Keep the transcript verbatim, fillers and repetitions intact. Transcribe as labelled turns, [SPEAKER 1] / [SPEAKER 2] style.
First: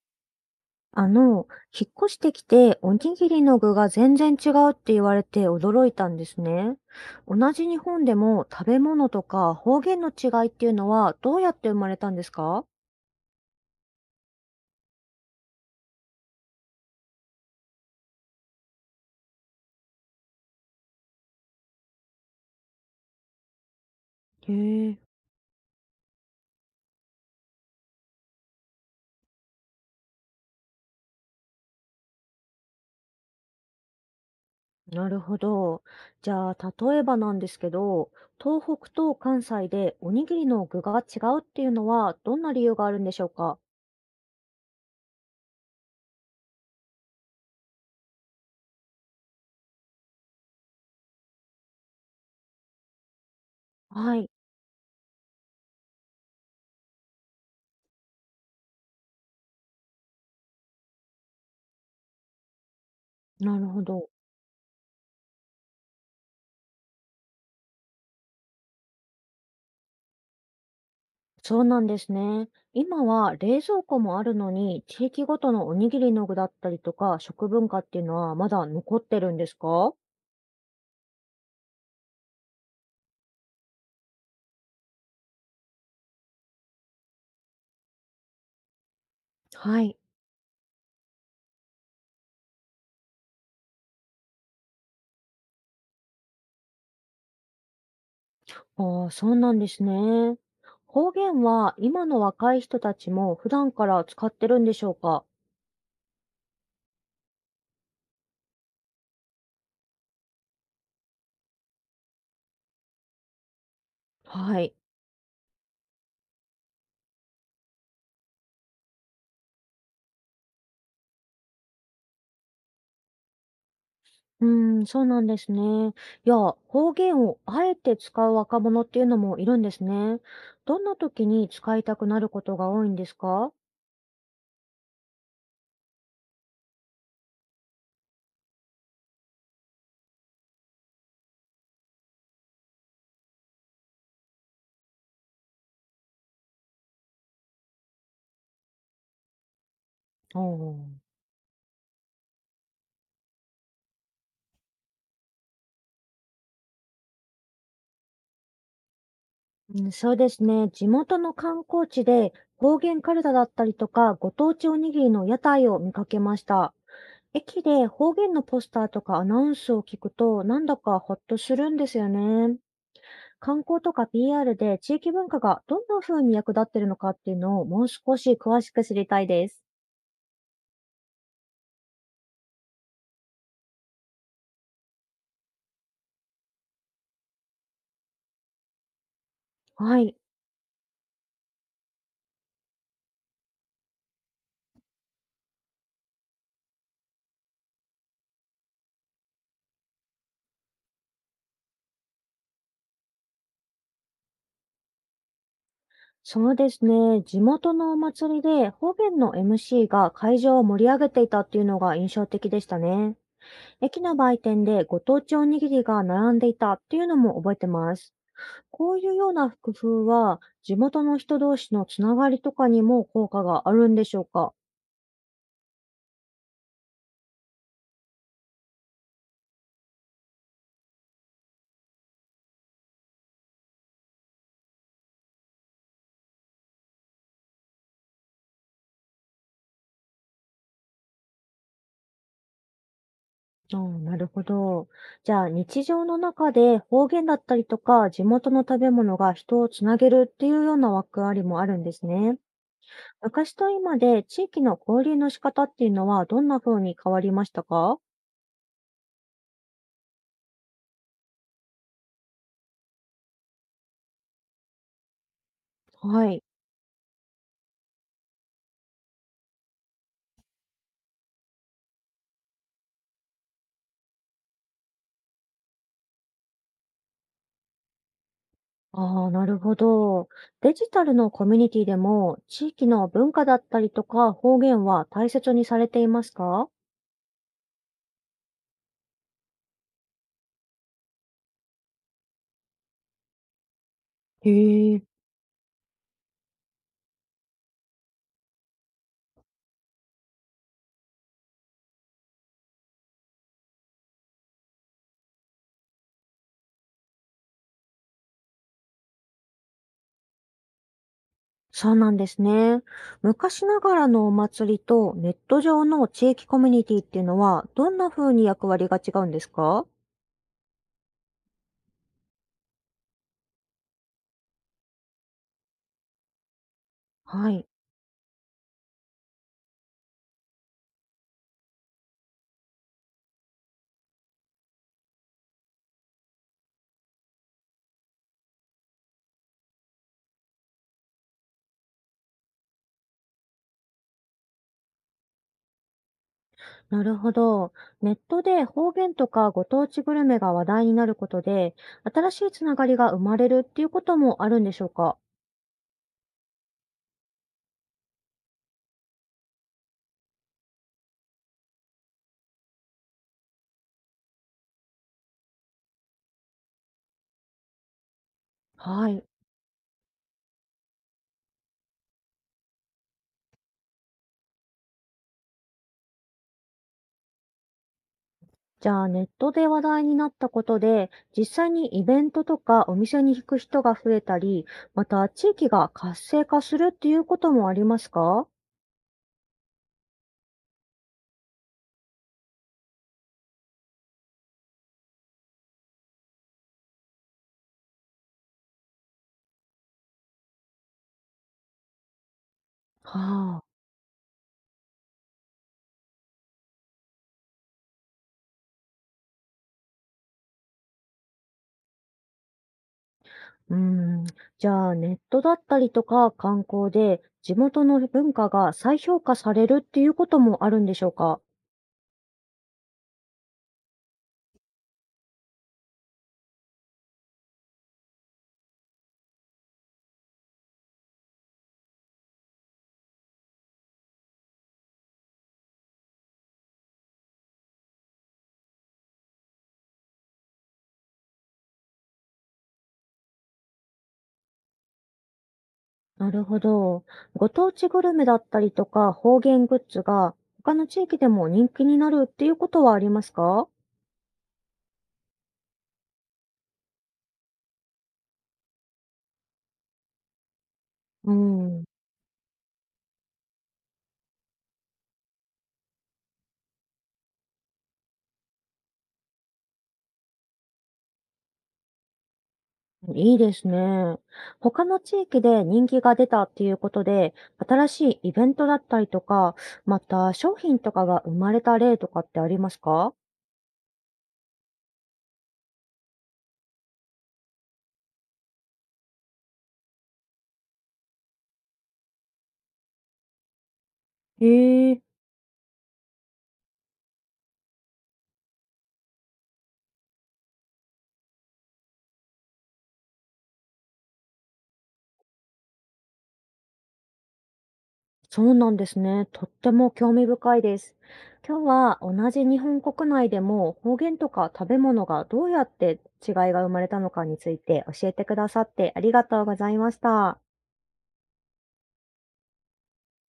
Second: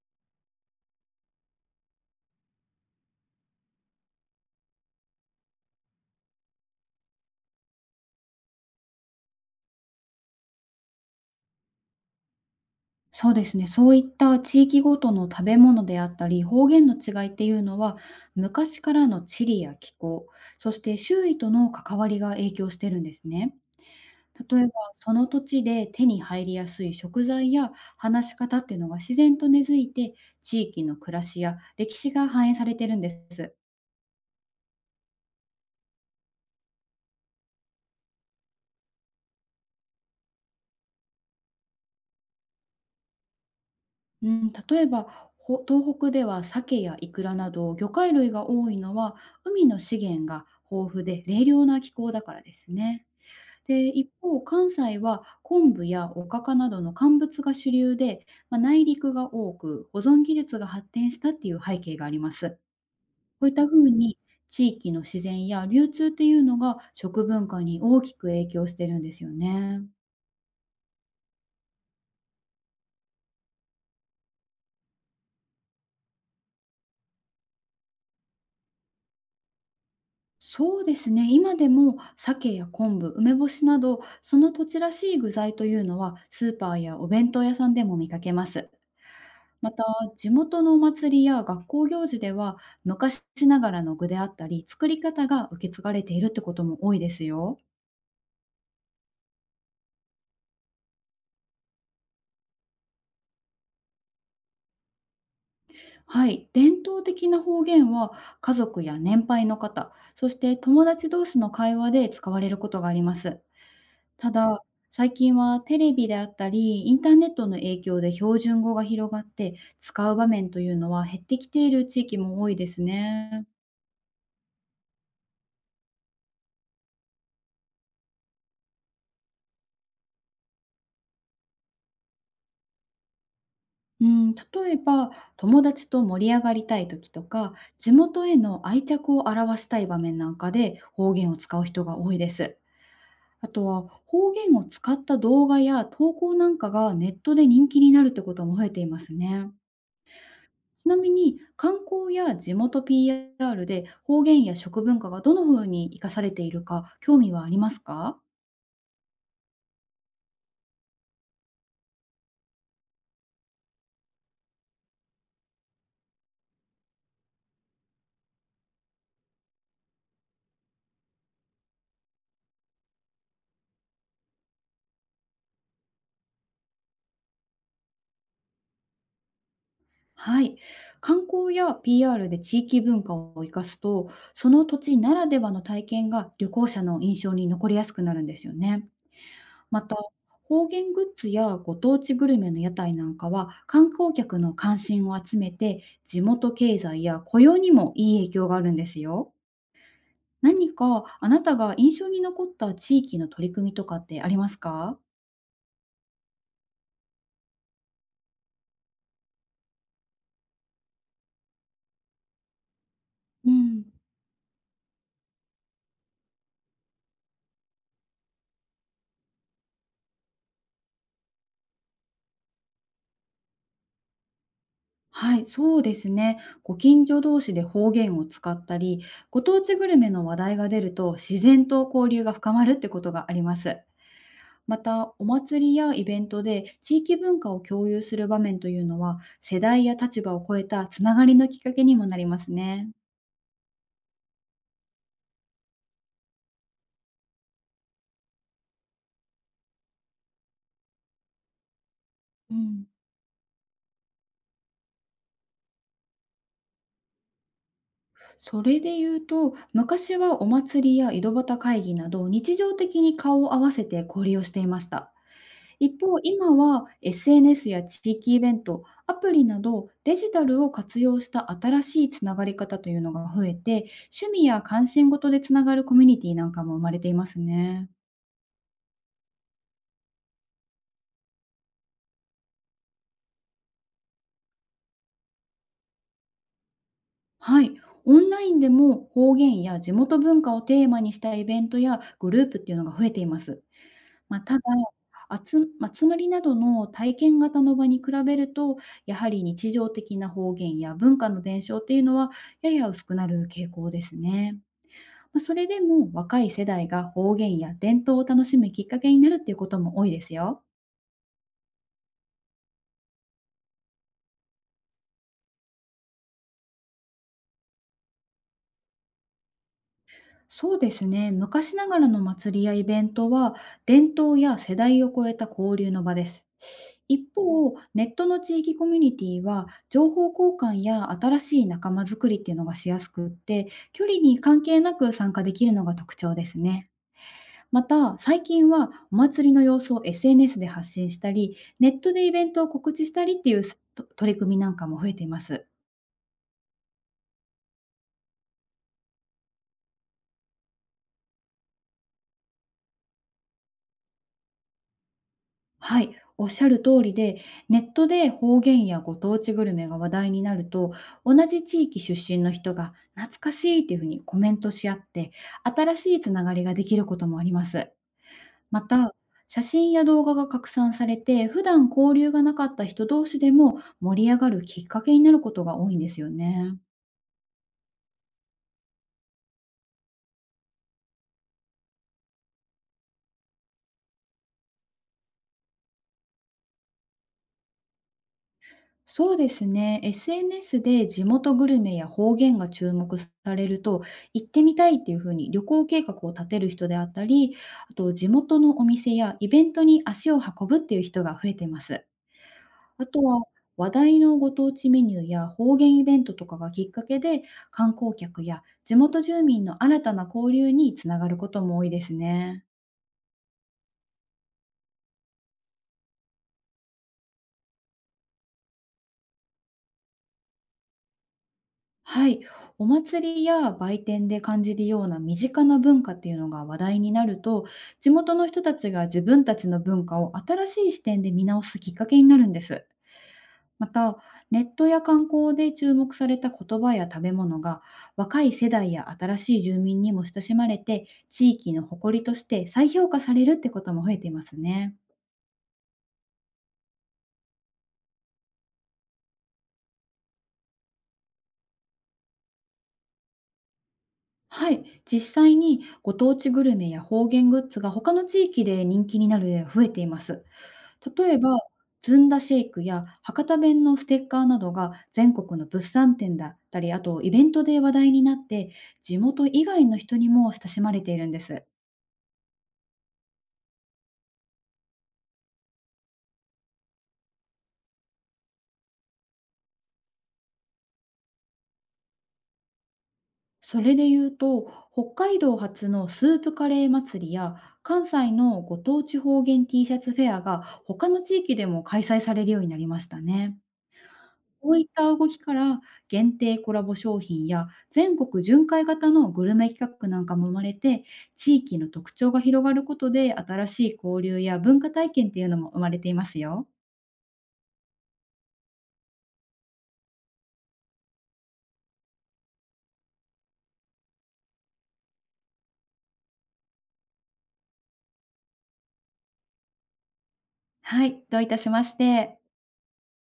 [SPEAKER 1] あの、引っ越してきておにぎりの具が全然違うって言われて驚いたんですね。同じ日本でも食べ物とか方言の違いっていうのはどうやって生まれたんですか？
[SPEAKER 2] そうですね。そういった地域ごとの食べ物であったり、方言の違いっていうのは、昔からの地理や気候、そして周囲との関わりが影響してるんですね。
[SPEAKER 1] へ
[SPEAKER 2] 例えば、
[SPEAKER 1] え、
[SPEAKER 2] その土地で手に入りやすい食材や話し方っていうのが自然と根付いて、地域の暮らしや歴史が反映されてるんです。
[SPEAKER 1] なるほど。じゃあ、例えばなんですけど、東北と関西でおにぎりの具が違うっていうのはどんな理由があるんでしょうか？
[SPEAKER 2] うん、例えば、ほ東北では鮭やイクラなど魚介類が多いのは、海の資源が豊富で冷涼な気候だからですね。で、一
[SPEAKER 1] はい。
[SPEAKER 2] 方、関西は昆布やおかかなどの乾物が主流で、まあ、内陸が多く保存技術が発展したっていう背景があります。こういっ
[SPEAKER 1] なる
[SPEAKER 2] たふ
[SPEAKER 1] ほ
[SPEAKER 2] う
[SPEAKER 1] ど。
[SPEAKER 2] に地域の自然や流通っていうのが食文化に大きく影響してるんですよね。
[SPEAKER 1] そうなんですね。今は冷蔵庫もあるのに、地域ごとのおにぎりの具だったりとか、食文化っていうのはまだ残ってるんですか？
[SPEAKER 2] そうですね。今でも鮭や昆布、梅干しなどその土地らしい具材というのはスーパーやお弁当屋さんでも見かけます。ま
[SPEAKER 1] は
[SPEAKER 2] た、
[SPEAKER 1] い。
[SPEAKER 2] 地元のお祭りや学校行事では、昔ながらの具であったり、作り方が受け継がれているってことも多いですよ。
[SPEAKER 1] ああ、そうなんですね。方言は今の若い人たちも普段から使ってるんでしょうか？
[SPEAKER 2] はい、伝統的な方言は、家族や年配の方、そして友達同士の会話で使われることがあります。た
[SPEAKER 1] は
[SPEAKER 2] だ、
[SPEAKER 1] い。
[SPEAKER 2] 最近はテレビであったり、インターネットの影響で標準語が広がって、使う場面というのは減ってきている地域も多いですね。
[SPEAKER 1] うーん、そうなんですね。いや、方言をあえて使う若者っていうのもいるんですね。どんな時に使いたくなることが多いんですか？
[SPEAKER 2] うん、例えば友達と盛り上がりたい時とか、地元への愛着を表したい場面なんかで方言を使う人が多いです。あとは方言を使った動画や投稿なんかがネットで人気になるってことも増えていますね。
[SPEAKER 1] ああ
[SPEAKER 2] ちな
[SPEAKER 1] ー。
[SPEAKER 2] みに、観光や地元 ピーアール で方言や食文化がどの風に生かされているか興味はありますか？
[SPEAKER 1] うん、そうですね。地元の観光地で方言カルタだったりとか、ご当地おにぎりの屋台を見かけました。駅で方言のポスターとかアナウンスを聞くと、なんだかほっとするんですよね。観光とか ピーアール で地域文化がどんな風に役立ってるのかっていうのをもう少し詳しく知りたいです。
[SPEAKER 2] はい。観光や ピーアール で地域文化を生かすと、その土地ならではの体験が旅行者の印象に残りやすくなるんですよね。また、
[SPEAKER 1] はい。
[SPEAKER 2] 方言グッズやご当地グルメの屋台なんかは観光客の関心を集めて、地元経済や雇用にもいい影響があるんですよ。何かあなたが印象に残った地域の取り組みとかってありますか？
[SPEAKER 1] そうですね。地元のお祭りで方言の エムシー が会場を盛り上げていたっていうのが印象的でしたね。
[SPEAKER 2] うん。
[SPEAKER 1] 駅の売店でご当地おにぎりが並んでいたっていうのも覚えてます。こういうような工夫は、地元の人同士のつながりとかにも効果があるんでしょうか？
[SPEAKER 2] はい、そうですね。ご近所同士で方言を使ったり、ご当地グルメの話題が出ると自然と交流が深まるってことがあります。また、お祭りやイベントで地域文化を共有する場面というのは、世代や立場を超えたつながりのきっかけにもなりますね。
[SPEAKER 1] うん、なるほど。じゃあ、日常の中で方言だったりとか、地元の食べ物が人をつなげるっていうような枠ありもあるんですね。
[SPEAKER 2] うん、
[SPEAKER 1] 昔と今で地域の交流の仕方っていうのはどんな風に変わりましたか？
[SPEAKER 2] それで言うと、昔はお祭りや井戸端会議など日常的に顔を合わせて交流をしていました。一方、
[SPEAKER 1] はい。
[SPEAKER 2] 今は エスエヌエス や地域イベント、アプリなどデジタルを活用した新しいつながり方というのが増えて、趣味や関心事でつながるコミュニティなんかも生まれていますね。
[SPEAKER 1] ああ、なるほど。デジタルのコミュニティでも、地域の文化だったりとか方言は大切にされていますか？
[SPEAKER 2] はい、オンラインでも方言や地元文化をテーマにしたイベントやグループっていうのが増えています。まあ、
[SPEAKER 1] へ
[SPEAKER 2] ただ、
[SPEAKER 1] え、
[SPEAKER 2] あつ集まりなどの体験型の場に比べると、やはり日常的な方言や文化の伝承っていうのはやや薄くなる傾向ですね。ま、それでも若い世代が方言や伝統を楽しむきっかけになるっていうことも多いですよ。
[SPEAKER 1] そうなんですね。昔ながらのお祭りとネット上の地域コミュニティっていうのは、どんな風に役割が違うんですか？
[SPEAKER 2] そうですね。昔ながらの祭りやイベントは、伝統や世代を超えた交流の場です。一
[SPEAKER 1] はい。
[SPEAKER 2] 方、ネットの地域コミュニティは、情報交換や新しい仲間づくりっていうのがしやすくって、距離に関係なく参加できるのが特徴ですね。また、最近はお祭りの様子を エスエヌエス で発信したり、ネットでイベントを告知したりっていうすと取り組みなんかも増えています。
[SPEAKER 1] なるほど。ネットで方言とかご当地グルメが話題になることで、新しいつながりが生まれるっていうこともあるんでしょうか？
[SPEAKER 2] はい、おっしゃる通りで、ネットで方言やご当地グルメが話題になると、同じ地域出身の人が懐かしいっていうふうにコメントし合って、新しいつながりができることもあります。ま
[SPEAKER 1] は
[SPEAKER 2] た、
[SPEAKER 1] い。
[SPEAKER 2] 写真や動画が拡散されて、普段交流がなかった人同士でも盛り上がるきっかけになることが多いんですよね。
[SPEAKER 1] じゃあネットで話題になったことで、実際にイベントとかお店に行く人が増えたり、また地域が活性化するっていうこともありますか？は
[SPEAKER 2] そうですね。エスエヌエス で地元グルメや方言が注目されると、行ってみたいっていうふうに旅行計画を立てる人であったり、あと地元のお店やイベントに足を運ぶっていう人が増えています。あとは、
[SPEAKER 1] あ、
[SPEAKER 2] 話題のご当地メニューや方言イベントとかがきっかけで、観光客や地元住民の新たな交流につながることも多いですね。
[SPEAKER 1] うん。じゃあネットだったりとか観光で地元の文化が再評価されるっていうこともあるんでしょうか？
[SPEAKER 2] はい、お祭りや売店で感じるような身近な文化っていうのが話題になると、地元の人たちが自分たちの文化を新しい視点で見直すきっかけになるんです。また、ネットや観光で注目された言葉や食べ物が若い世代や新しい住民にも親しまれて、地域の誇りとして再評価されるってことも増えていますね。
[SPEAKER 1] なるほど。ご当地グルメだったりとか方言グッズが他の地域でも人気になるっていうことはありますか？
[SPEAKER 2] はい、実際にご当地グルメや方言グッズが他の地域で人気になる例が増えています。
[SPEAKER 1] う
[SPEAKER 2] 例えば、
[SPEAKER 1] ん。
[SPEAKER 2] ずんだシェイクや博多弁のステッカーなどが全国の物産展だったり、あとイベントで話題になって、地元以外の人にも親しまれているんです。
[SPEAKER 1] いいですね。他の地域で人気が出たっていうことで、新しいイベントだったりとか、また商品とかが生まれた例とかってありますか？
[SPEAKER 2] それで言うと、北海道発のスープカレー祭りや関西のご当地方言 T シャツフェアが他の地域でも開催されるようになりましたね。こういっ
[SPEAKER 1] へえ、
[SPEAKER 2] た動きから、限定コラボ商品や全国巡回型のグルメ企画なんかも生まれて、地域の特徴が広がることで、新しい交流や文化体験っていうのも生まれていますよ。
[SPEAKER 1] そうなんですね。とっても興味深いです。今日は同じ日本国内でも方言とか食べ物がどうやって違いが生まれたのかについて教えてくださってありがとうございました。
[SPEAKER 2] はい、どういたしまして。